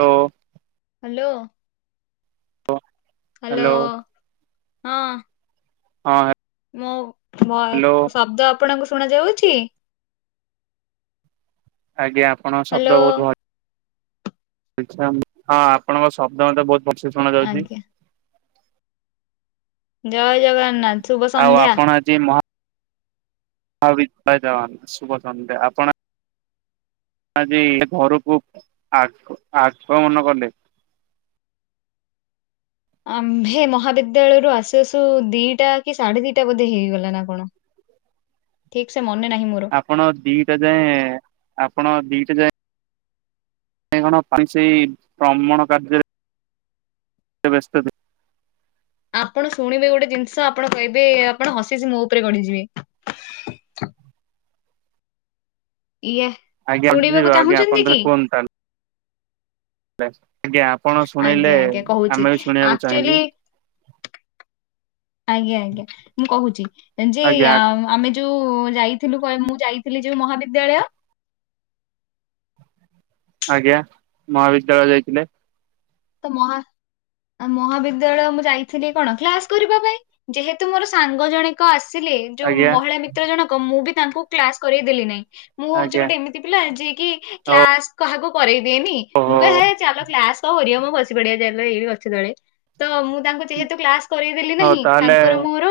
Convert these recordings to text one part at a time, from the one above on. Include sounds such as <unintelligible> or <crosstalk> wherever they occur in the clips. Do. Hello hello hello ହଁ ହଁ। ମୋ ହ୍ୟାଲୋ ଶବ୍ଦ ଆପଣଙ୍କୁ ଶୁଣା ଯାଉଛି? ଆଜ୍ଞା ଆପଣ ହ୍ୟାଲୋ ଶବ୍ଦ ବହୁ ଭଲ ଆ ହଁ ଆପଣଙ୍କ ଶବ୍ଦ ମୋତେ ବହୁତ ଭଲ ସେ ଶୁଣା ଯାଉଛି। ଆଜ୍ଞା ଜୟ ଜଗନ୍ନାଥ। ଶୁଭ ଆଉ ସନ୍ଧ୍ୟା। ଆପଣ ଆଜି ମ ହ ବି ପାଇ ଶୁଭ ସନ୍ଧ୍ୟା ଆପଣ <unintelligible> ଆଜି ଘରକୁ ଆଠ ଆଠ ଅ ମନେ କଲେ ଆ ହେ ମହାବିଦ୍ୟାଳୟରୁ ଆସୁ ଆସୁ ଦିଟା କି ସାଢେ ଦିଟା ବୋଧେ ହେଇଗଲା ନା କଣ? ହ <inaudible> ଠିକ ସେ ମନେ ନାହିଁମୋର। ଆପଣ ଦିଟା ଯାଏଁ ଆପଣ ଦିଟା ଯାଏ କାଇଁ କଣ ପା ସେଇ ଭ୍ରମଣ କାର୍ଯ୍ୟରେ ସେ ବ୍ୟସ୍ତ ଆପଣ ଶୁଣିବେ ଗୋଟେ ଜିନିଷ ଆପଣ କହିବେ ଆପଣ ହସି ହସି ମୋ ଉପରେ ଗଢଡିଯିବେ। ଇଏ ଆଜ୍ଞା ଯିବ ଶୁଣିବାକୁ ଆଜ୍ଞା ଆପଣ ଚାହୁଁଛନ୍ତି ତାହେଲେ କି? କୁହନ୍ତୁ ତାହେଲେ ଆଜ୍ଞା ଆପଣ ଶୁଣେଇଲେ ଆଜ୍ଞା ଆଜ୍ଞା କହୁଛି ଆମେ ବି ଶୁଣିବାକୁ ଆକ୍ଚୁଆଲି ଚାହିଁବୁ। ଆଜ୍ଞା ଆଜ୍ଞା ମୁଁ କହୁଛି ଯେ ଆଜ୍ଞା ଆମେ ଯୋଉ ଯାଇଥିଲୁ ମୁଁ ଯାଇଥିଲି ଯୋଉ ମହାବିଦ୍ୟାଳୟ ଆଜ୍ଞା ମହାବିଦ୍ୟାଳୟ ଯାଇଥିଲେ। ତ ମହା ଆ ମହାବିଦ୍ୟାଳୟ ମୁଁ ଯାଇଥିଲି କଣ କ୍ଲାସ କରିବା ପାଇଁ ଯେହେତୁ ମୋର ସାଙ୍ଗ ଜଣେ ଆସିଲେ ଯୋଉ ଆଜ୍ଞା ମହିଳା ମିତ୍ର ଜଣକ ମୁଁ ବି ତାଙ୍କୁ କ୍ଲାସ କରାଇ ଦେଲି ନାହିଁ ମୁଁ ହଉଛି ଆଜ୍ଞା ଗୋଟେ ଏମିତି ପିଲା ଯିଏ କି ହଉ କ୍ଲାସ କାହାକୁ କରେଇ ଦିଏନି ଓହୋ ମୁଁ କହେ ହେ ଚାଲ କ୍ଲାସ କ କରିବ ବସି ପଡିଆ ଗଛ ତଳେ ତ ମୁଁ ତାଙ୍କୁ ଯେହେତୁ କ୍ଲାସ କରେଇ ଦେଲି ହଉ ନାହିଁ ତାହେଲେ ତାଙ୍କର ମୁଁ ମୋର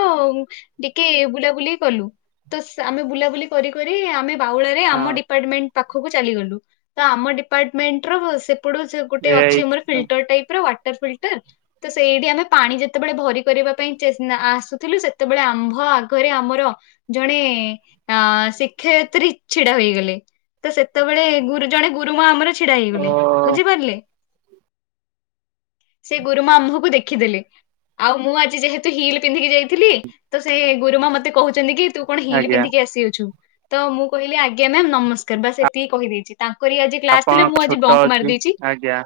ଟିକେ ବୁଲାବୁଲି କଲୁ ତ ଆମେ ବୁଲାବୁଲି କରି କରି ଆମେ ବାଉଳାରେ ହଁ ଆମ ଡିପାର୍ମେଣ୍ଟ ପାକୁ ଚାଲିଗଲୁ ଆମ ଡିପାର୍ଟମେଣ୍ଟ ସେପଟୁ ଗୋଟେ ଏଇ ଅଛି ଆମର ଫିଲ୍ଟର ଟାଇପ ର ୱାଟର ଫିଲ୍ଟର ତ ସେଇଠି ଆମେ ପାଣି ଯେତେବେଳେ ଭରି କରିବା ପାଇଁ ଆସୁଥିଲୁ ସେତେବେଳେ ଆମ୍ଭ ଆଗରେ ଆମ୍ଭର ଜଣେ ଅଶିକ୍ଷୟିତ୍ରୀ ଛିଡା ହେଇଗଲେ। ତ ସେତେବେଳେ ଗୁରୁ ଜଣେ ଗୁରୁମା ଆମର ଛିଡା ଓ ହେଇଗଲେ ବୁଝିପାରିଲେ? ସେ ଗୁରୁମା ଆମକୁ ଦେଖିଦେଲେ। ଆଉ ମୁଁ ଆଜି ଯେହେତୁ ହିଲ୍ ପିନ୍ଧିକି ଯାଇଥିଲି ତ ସେ ଗୁରୁମା ମତେ କହୁଛନ୍ତି କି ତୁ କଣ ହିଲ ଆଜ୍ଞା ପିନ୍ଧିକି ଆସି ଅଛୁ ତ ମୁଁ କହିଲି ଆଜ୍ଞା ମ୍ୟାମ୍ ନମସ୍କାର ବାସ ଏତିକି କହିଦେଇଛି। ତାଙ୍କରି ଆଜି କ୍ଲାସ ଆପଣ ଥିଲା ମୁଁ ଆଜି ଛୋଟ ବଙ୍କ ଅଛି ମାରିଦେଇଛି। ଆଜ୍ଞା।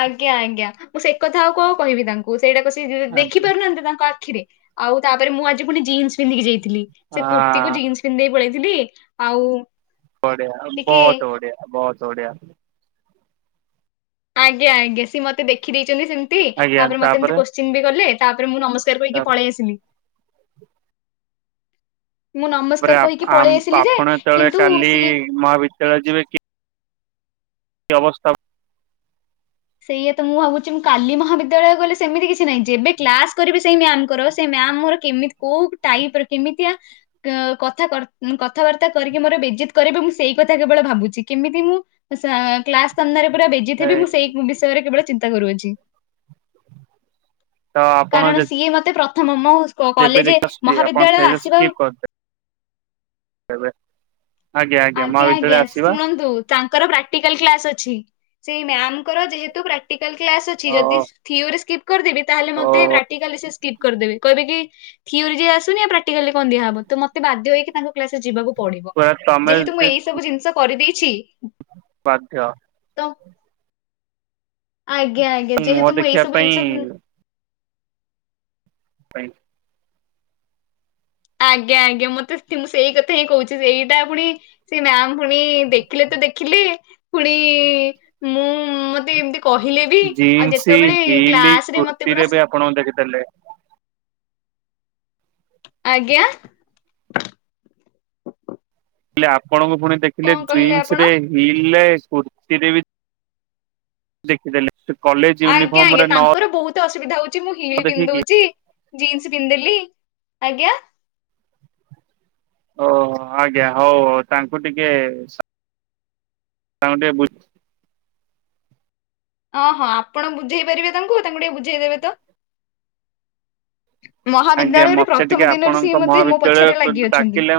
ଆଜ୍ଞା ଆଜ୍ଞା ମୁଁ ସେ କଥା ଆଉ କଣ କହିବି ତାଙ୍କୁ ସେଇଟା କ ସେ ଦେଖି ଆଜ୍ଞା ପାରୁନାହାନ୍ତି ତାଙ୍କ ଆଖିରେ। ଆଉ ତାପରେ ମୁଁ ଆଜି ପୁଣି ଜିନ୍ସ ପିନ୍ଧିକି ଯାଇଥିଲି ସେ ହଁ କୁର୍ତ୍ତିକୁ ଜିନ୍ସ। ପିନ୍ଧିକି ପଳେଇଆସିଥିଲି ଆଉ। ବଢ଼ିଆ ଟିକେ ବହୁତ ବଢ଼ିଆ ବହୁତ ବଢ଼ିଆ। ଆଜ୍ଞା ଆଜ୍ଞା ସିଏ ମତେ ଦେଖିଦେଇଚନ୍ତି ସେମିତି ତାପରେ ମତେ ଏମିତି କୋଶ୍ଚିନ୍ ବି କଲେ ତାପରେ ମୁଁ ନମସ୍ ସେ ପାଇଁ କି ପଳେଇ ଆସିଲି। ମୁଁ ତାପରେ ନମସ୍କାର ଆପ୍ କହିକି ଆମ୍ ପଳେଇ ଆସିଲି ଯେ ଆପଣ ଯେତେବେଳେ କିନ୍ତୁ କାଲି ସିଏ ମହାବିଦ୍ୟାଳୟ ଯିବେ କି? କି ଅବସ୍ଥା ସେଇଆ ତ ମୁଁ ଭାବୁଚି ମୁଁ କାଲି ମହାବିଦ୍ୟାଳୟ ଗଲେ ସେମିତି କିଛି ନାହିଁ, ଯେବେ କ୍ଲାସ କରିବି ସେଇ ମ୍ୟାମଙ୍କର ସେ ମ୍ୟାମ ମୋର କେମତି କୋଉ ଟାଇପ ର କେମିତିଆ। କ କଥା କର୍ କଥାବାର୍ତ୍ତା କରିକି ମୋର ବେଜିତ୍ କରିବେ ମୁଁ ସେଇ କଥା କେବଳ ଭାବୁଚି କେମିତି ମୁଁ ସା କ୍ଲାସ ସାମ୍ନାରେ ପୁରା ବେଜିତ୍ ହେବି ମୁଁ ସେଇ ବିଷୟରେ କେବଳ ଚିନ୍ତା କରୁଅଛି। ତ ଆପଣ କାରଣ ସିଏ ମତେ ପ୍ରଥମ ମୋ ଯେବେ କଲେଜେ ଦେଖି ଆପଣ ମହାବିଦ୍ୟାଳୟ ସେଇଟା ଆସିବା ଏବେ ଆଜ୍ଞା ଆଜ୍ଞା ମହାବିଦ୍ୟାଳୟ ଆସିବା। ତାଙ୍କର ପ୍ରାକ୍ଟିକାଲ କ୍ଲାସ ଅଛି, ସେଇ ମ୍ୟାମଙ୍କର ଯେହେତୁ ପ୍ରା ପ୍ରାକ୍ଟିକାଲ କ୍ଲାସ୍ ଅଛି, ଓ ଯଦି ଥିଓରି ସ୍କ୍ରିପ୍ କରିଦେବି ତାହେଲେ ଓ ମତେ ପ୍ରାକ୍ଟିକାଲ ରେ ସିଏ ସ୍କ୍ରିପ୍ କରିଦେବେ ‌କହିବେ କି ଥିଓରି ଯିଏ ଆସୁନି, ପ୍ରାକ୍ଟିକାଲ କଣ ଦିଆହବ ତ ମତେ ବାଧ୍ୟ ହେଇକି ତାଙ୍କ କ୍ଲାସରେ ଯିବାକୁ ପଡ଼େ। ପୁରା ତମେ ଯେହେତୁ ମୁଁ ଯଦି ଏଇ ସବୁ ଜିନିଷ କରିଦେଇଛି। ବାଧ୍ୟ ତ ଆଜ୍ଞା ଆଜ୍ଞା, ମୁହଁ ଯେହେତୁ ମୁଁ ଏଇ ଦେଖିବା ସବୁ ଜିନିଷ ଉଁ ପାଇଁ ପାଇ ଆଜ୍ଞା ଆଜ୍ଞା, ମତେ ମୁଁ ସେଇ କଥା ହିଁ କହୁଚି ସେଇଟା ପୁଣି ସେ ମ୍ୟାମ ପୁଣି ଦେଖିଲେ ତ ଦେଖିଲେ ପୁଣି ମୁଁ ମତେ ଏମିତି କହିଲେ ବି ଆଉ ଜିନ୍ସ ଯେତେବେଳେ ହିଲ୍ କ୍ଲାସ ରେ ମତେ କୁର୍ତ୍ତିରେ ପୁରା ବି ଆପଣଙ୍କୁ ଦେଖିଦେଲେ। ଆଜ୍ଞା। ମୁଁ କହିଲି ଆପଣଙ୍କୁ ପୁଣି ଦେଖିଲେ କଣ କହିଲେ ଜିନ୍ସ ଆପଣ ରେ ହିଲରେ କୁର୍ତିରେ ବି। ଦେଖିଦେଲେ ସେ କଲେଜ୍ ଆଜ୍ଞା ଆଜ୍ଞା, ତାଙ୍କର ବହୁତ ଅସୁବିଧା ହଉଚି ମୁଁ ହିଲ୍ ଦେଖିକି ପି‌ନ୍ଧିଦଉଚି। ଜିନ୍ସ ପିନ୍ଧିଦେଲି, ଆଜ୍ଞା। ଓହୋ ଆଜ୍ଞା ହଉ ହଉ ତାଙ୍କୁ ଟିକେ ତାଙ୍କୁ ଟିକେ ବୁଝ୍ ଅହୋ ଆପଣ ବୁଝେଇ ପାରିବେ ତାଙ୍କୁ ତାଙ୍କୁ ଟିକେ ବୁଝେଇ ଦେବେ ତ। ଆଜ୍ଞା ମହାବିଦ୍ୟାଳୟରେ ମତେ ଟିକେ ପ୍ରଥମ ଦିନରୁ ଆପଣଙ୍କ ସିଏ ମତେ ମୋ ପଛରେ ମହାବିଦ୍ୟାଳୟକୁ ଲାଗି ଅଛନ୍ତି। ଡାକିଲେ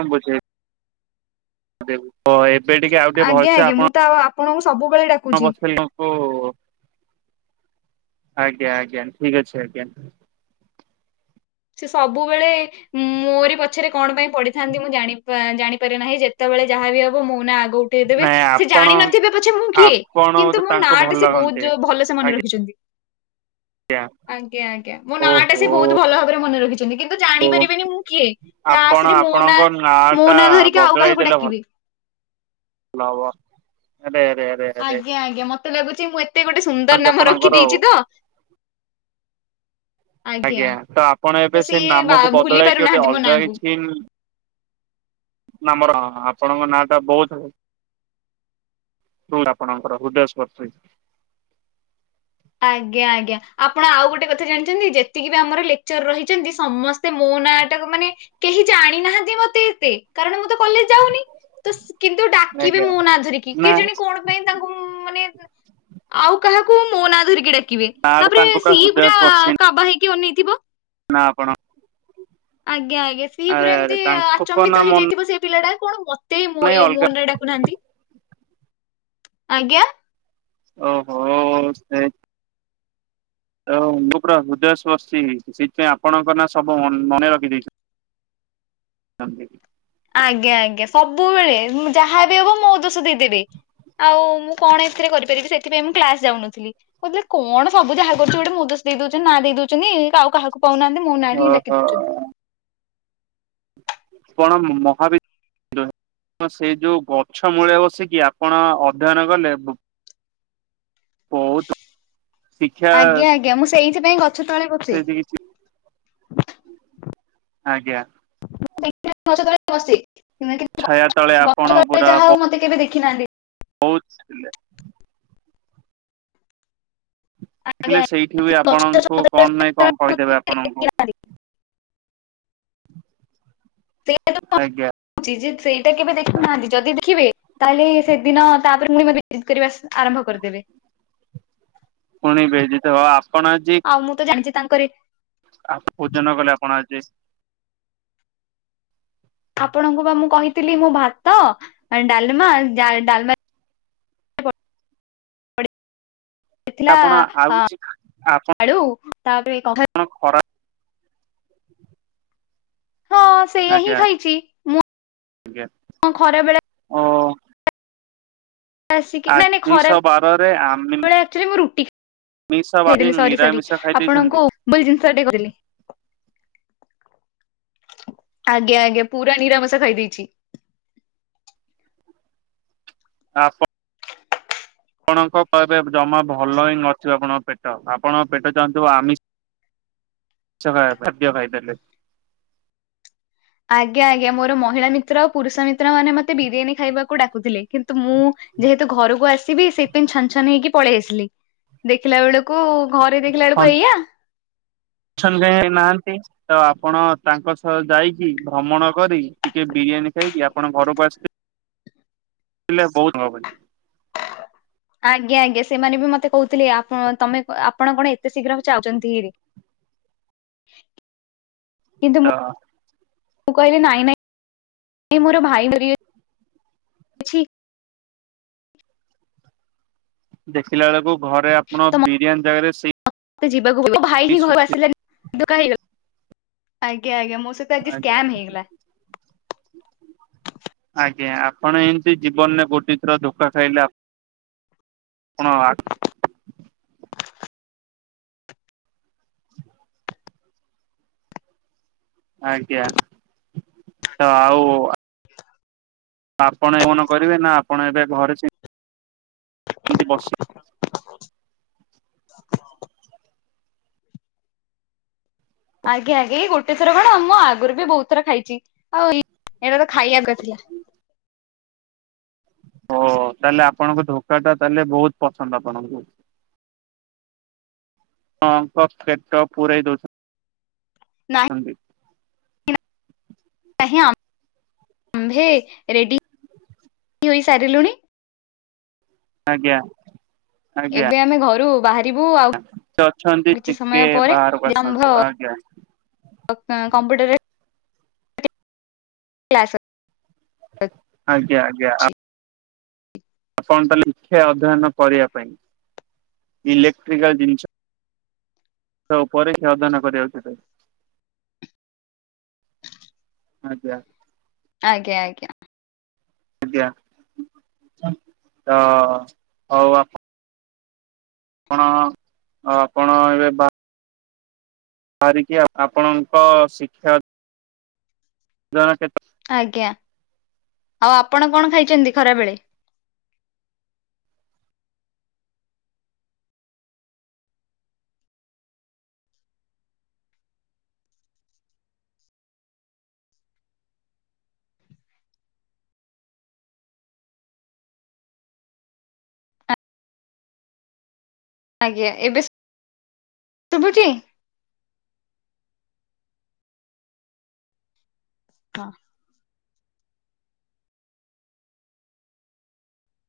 ଦେଖ ଏବେ ଟିକେ ଆଉ ଟିକେ ଆଜ୍ଞା ଭଲସେ ଆଜ୍ଞା ମୁଁ ଆପଣ ତ ଆପଣଙ୍କୁ ସବୁବେଳେ ଡାକ <unintelligible> କୁ ଆଜ୍ଞା ଆଜ୍ଞା ଠିକ ଅଛି ଆଜ୍ଞା। ସେ ସବୁବେଳେ ମୋରି ପଛରେ କଣ ପାଇଁ ପଡିଥାନ୍ତି ମୁଁ ଜାଣିପା ଜାଣିପାରେ ନାହିଁ, ଯେତେବେଳେ ଯାହା ବିି ହବ ମୋ ନାଁ ଆଗ ଉ ଉଠେଇଦେବେ ନାଇଁ ସେ ଆପଣ ଜାଣିନଥିବେ ପଛେ ମୁଁ କିଏ। ଆପଣ ବୋଧେ କିନ୍ତୁ ମୋ ତାଙ୍କୁ ନାଁ ଭଲ ଟା ସେ ବହୁତ ଲାଗନ୍ତି। ଜୋ ଭଲସେ ମନେ ରଖିଛନ୍ତି। ଆଜ୍ଞା ଆଜ୍ଞା ଆଜ୍ଞା, ମୋ ନାଁ ଟା ସେ ବହୁତ ଓହୋ। ଭଲ ଭାବରେ ମନେ ରଖିଛନ୍ତି କିନ୍ କିନ୍ତୁ ଜାଣିପାରିବେନି ମୁଁ କିଏ ଆପଣ କ୍ଲାସ ରେ ମୋ ଆପଣଙ୍କ ନାଁ ମୋ ଟା ନାଁ ଧରିକି ଆଉ କାହାକୁ ଡାକିବି। ଲଭ ଆରେ ଆରେ ଆର୍ ଆଜ୍ଞା, ଆଜ୍ଞା, ମତେ ଲାଗୁଚି ମୁଁ ଏତେ ଗୋଟେ ସୁନ୍ଦର ନାମ ଆପଣଙ୍କର ଆଉ ରଖିଦେଇଚି ତ ଆଜ୍ଞା, ତ ଆପଣ ଏବେ ତ ସେ ସିଏ ବା ନାମକୁ ଭୁଲି ବଦଳାଇକି ଗୋଟେ ପାରୁନାହାନ୍ତି ମୋ ଅଲଗା ନାଁକୁ। କିଛି ନାମର ଆପଣଙ୍କ ନାଁଟା ବହୁତ ହୁଁ ଆପଣଙ୍କର ହୃଦୟ ସ୍ପର୍ଷ ହେ ଆଜ୍ଞା ଆଜ୍ଞା ଆପଣ ଆଉ ଗୋଟେ କଥା ଜାଣିଛନ୍ତି ଯେତିକି ବି ଆମର ଲେକ୍ଚର ରହିଛନ୍ତି ସମସ୍ ସେ ମୋ ନାଁ ଟାକୁ ମାନେ କେହି ଜାଣିନାହାନ୍ତି ମତେ ଏତେ କାରଣ ମୁଁ ତ କଲେଜ ଯାଉନି। ତ କିନ୍ତୁ ଡାକିବେ ଆଜ୍ଞା ମୋ ନା ଧରିକି ନା କେଜାଣି କଣ ପାଇଁ ତାଙ୍କୁ ମାନେ ଆଉ କାହାକୁ ମୋ ନା ଧରିକି ଡ଼ା କିବେ ନା ତାପରେ ତାଙ୍କୁ ତ ସିଏ ପୁରା ହୃଦୟସ୍ପର୍ଶୀ କାବା ହେଇକି ଅନେଇ ଥିବ। ନା ଆପଣ ଆଜ୍ଞା ଆଜ୍ଞା ସିଏ ଆରେ ପୁରା ଆରେ ଏମିତି ତାଙ୍କୁ କଣ ନା ଆଚମ୍ବିତ ମନ ହେଇଯାଇଥିବ ସେଇ ପିଲାଟା କଣ ମ ତେ ନାଇଁ ଇଏ ଅଲଗା ମୋ ନାଁ ଡାକୁନାହାନ୍ତି ଆଜ୍ଞା। ଓହୋ ସେ ଆଉ ମୁଁ ପୁରା ହୃଦୟସ୍ପର୍ଶୀ ହେଇଛି ସେଥିପାଇଁ ଆପଣଙ୍କ ନା ସବୁ ମନେ ରଖିଦେଇଛ ଛନ୍ତି। ଆଜ୍ଞା ଆଜ୍ଞା ସବୁବେଳେ ଯାହାବି ହବ ମୋ ଦୋଷ ଦେଇଦେବେ। ଆଉ ମୁଁ କଣ ଏଥିରେ କରିପାରିବି ସେଥି ପାଇଁ ମୁଁ କ୍ଲାସ୍ ଯାଉନଥିଲି। ବୁଝିଲେ କଣ ସବୁ ଯାହା କରୁଛି ଗୋଟେ ମୋ ଦୋଷ ଦେଇ ଦଉଛି ନାଁ ଦେଇ ଦଉଛନ୍ତି ଆଉ କାହାକୁ କହୁ ନାହାନ୍ତି ମୋ ନାଁ ହିଁ ଡାକି ଓହୋ ଦଉଛନ୍ତି। ଆପଣ ମହାବି କିନ୍ତୁ ସେଇ ଯେଉଁ ଗଛ ମୂଳେ ବସିକି ଆପଣ ଅଧ୍ୟୟନ କଲେ ବହୁତ୍ ଆଜ୍ଞା ଆଜ୍ଞା ମୁଁ ସେଇଥି ପାଇଁ ଗଛ ତଳେ ବସି ସେମତି କିଛି ଆଜ୍ଞା। <unintelligible> ଗଛ ତଳେ ବସି ଛାୟା ତଳେ ଗଛ ଆପଣ ତଳେ ଯାହା ହଉ ମତେ କେବେ ଦେଖିନାହାନ୍ତି। ବହୁ <unintelligible> ଆଜ୍ଞା। ଦେଖିଲେ ସେଇଠି ବି ଆପଣଙ୍କୁ କଣ ନାଇଁ କଣ କହିଦେବେ ଆପଣଙ୍କୁ। <unintelligible> ସେଇଟା ତ ଆଜ୍ଞା। ଗପୁଛି ଜେ ସେ ସେ କେବେ ଦେଖୁନାହାନ୍ତି ଯଦି ଦେଖିବେ ତା ହେଲେ ସେଦିନ ତାପରେ ପୁଣି ମତେ <unintelligible> କରିବା ଆରମ୍ଭ କରିଦେବେ। ପୁଣିି ବେଇଯିତ୍ ହବ ଆପଣ ଆଜି ହଁ ମୁଁ ତ ଜାଣିଛି ତାଙ୍କରି ଆଉ ଭୋଜନ କଲେ ଆପଣ ଆଜି। ଆପଣଙ୍କୁ ବା ମୁଁ କହିଥିଲି ମୁଁ ଭାତ ଡାଲମା ଆଣ୍ଡ ଯାଇ ଡାଲମା ହେଇଥିଲା ଆପଣ ଆଉ କିଛି ଆଳୁ ତାପରେ କଖାରୁ। କଣ ଖରା ହଁ ସେଇଆ ହିଁ ଆଜ୍ଞା ଖାଇଛି ଆଜ୍ଞା ମୁ ଖରା ବେଳେ ଓ ଆସିକି ନାଇଁ ନାଇଁ ଆମିଷ ବାରରେ ଆମିଷ ଖରାଳେ ଆକ୍ଚୁଆଲି ମୁଁ ରୁଟି ଖାଏ। ବାରି ଉଥେଇଦେଲି ସରି ସରି ନିରାମିଷ ଖାଇ ଦେଇଛନ୍ତି। ଆପଣଙ୍କୁ ଭୁଲ୍ ଜିନିଷ ଟେ କହିଲି। ଆଜ୍ଞା ଆଜ୍ଞା ପୁରା ନିରାମଷ ଖାଇଦେଇଚି। ଆପ ଣଙ୍କ କହିବେ ଜମା ଭଲ ହିଁ ଅଥିବ ଆପଣଙ୍କ ପେଟ ଆପଣଙ୍କ ପେଟ ଚାହୁଁଥିବ ଆମିଷ। ମାଛ ଖାଇବା ଖାଦ୍ୟ ଖାଇ ପାରିଲିନି। ଆଜ୍ଞା, ଆଜ୍ଞା ମୋର ମହିଳା ମିତ୍ର ଆଉ ପୁରୁଷ ମିତ୍ର ମାନେ ମତେ ବିରିୟାନୀ ଖାଇବାକୁ ଡାକୁଥିଲେ, କିନ୍ତୁ ମୁଁ ଯେହେତୁ ଘରକୁ ଆସି ସିବି ସେଇଥି ପାଇଁ ଛନ, ଛନ ହେଇକି ପଳେଇ ଆସିଲି ଦେଖିଲା ବେଳକୁ ଘରେ ଦେଖିଲା ବେଳକୁ ଏଇଆ। ଅଛନ୍ତି <unintelligible> ନାହାନ୍ତି। ତ ଆପଣ ତାଙ୍କ ସହ ଯାଇକି ଭ୍ରମଣ କରି ଟିକେ ବିରିୟାନୀ ଖାଇକି ଆପଣ ଘରକୁ ଆସି ହେଲେ ବହୁତ୍ ଭାବେ। ଆଜ୍ଞା, ଆଜ୍ଞା ସେମାନେ ବି ମତେ କହୁଥିଲେ ଆ ତମେ ଆପଣ କଣ ଏତେ ଶୀଘ୍ର ଚାହୁଛନ୍ତି ହେଇରି। କିନ୍ତୁ ତ ମୁଁ। ମୁଁ କହିଲି ନାଇଁ ନାଇଁ ମୋର-ଭାଇ-ଧ। ଦେଖିଲା ବେଳକୁ ଘରେ ଆପଣ ତ ବିରିୟାନୀ ଜାଗାରେ ସେଇ। ଯିବାକୁ ମୋ ଭାଇ ହିଁ ଘରକୁ ଶୁଖିଲା ଆସିଲାନି ଆଜ୍ଞା ଆଜ୍ଞା ମୋ ସହି <unintelligible> ଆଜ୍ଞା। ଆଜ୍ଞା ଆପଣ ଏମିତି ଜୀବନରେ ଗୋଟେ ଥର ଧୋକା ଖାଇଲେ। ଆପଣ ଆ। ଆଜ୍ଞା ତ ଆଉ। ଆପଣ ଏନ କରିବେ ନା ଆପଣ ଏବେ ଘରେ ସେମ ବସି <inaudible> ଆଜ୍ଞା ଆଜ୍ଞା ଏଇ ଗୋଟେ ଥର କଣ ମୁଁ ଆଗରୁ ବି ବହୁତ ଥର ଖାଇଛି, ଆଉ--ଇ ଏଇଟା ତ ଖାଇବାକୁ ଥିଲା। ଓ ତାହେଲେ ଆପଣଙ୍କ ଧୋକା ଟା ତାହେଲେ ବହୁତ ପସନ୍ଦ ଆପଣଙ୍କୁ? ହଁ ପୁର ଦଉଚ <inaudible> ନାହି <unintelligible> <inaudible> କହିଁ-ଆମ୍ଭେ ରେଡି-ହୋଇସାରିଲୁଣି! <inaudible> ଆଜ୍ଞା। ଏବେ ଆମେ ଘରୁ ବାହାର। ସେ ଅଛନ୍ତି ଟିକେ ପରେ ବାହାରକୁ ଆସନ୍ତୁ, ଆଜ୍ଞା। କମ୍ପ୍ୟୁଟରେ--ଚ କ୍ଲାସ୍ -ହବ <inaudible> ଆଜ୍ଞା ଆଜ୍ଞା ଆ। ଅଛି ଆପଣ ତ ଲେଖେ ଅଧ୍ୟୟନ କରିବା ପାଇଁ ଇଲେକ୍ଟ୍ରିକାଲ୍ ଜିନିଷ। ତ ପରୀକ୍ଷା ଅଧ୍ୟୟନ କରିବାକୁ। ଆଜ୍ଞା। ଆଜ୍ଞା ଆଜ୍ଞା। ଆଜ୍ଞା ତ ହୋଉ ଆପ। ଆପଣ ଆପଣ ଏବେ ବା। ସାରିକି ଆପଣଙ୍କ ଶିକ୍ଷା। ଦନ କେତ <inaudible> ଆଜ୍ଞା ଆଉ ଆପଣ କଣ ଖାଇଛନ୍ତି ଖରାବେଳେ? ଆଜ୍ଞା ଏବେ ଶୁ-ଶୁଭୁଛି। ହଁ।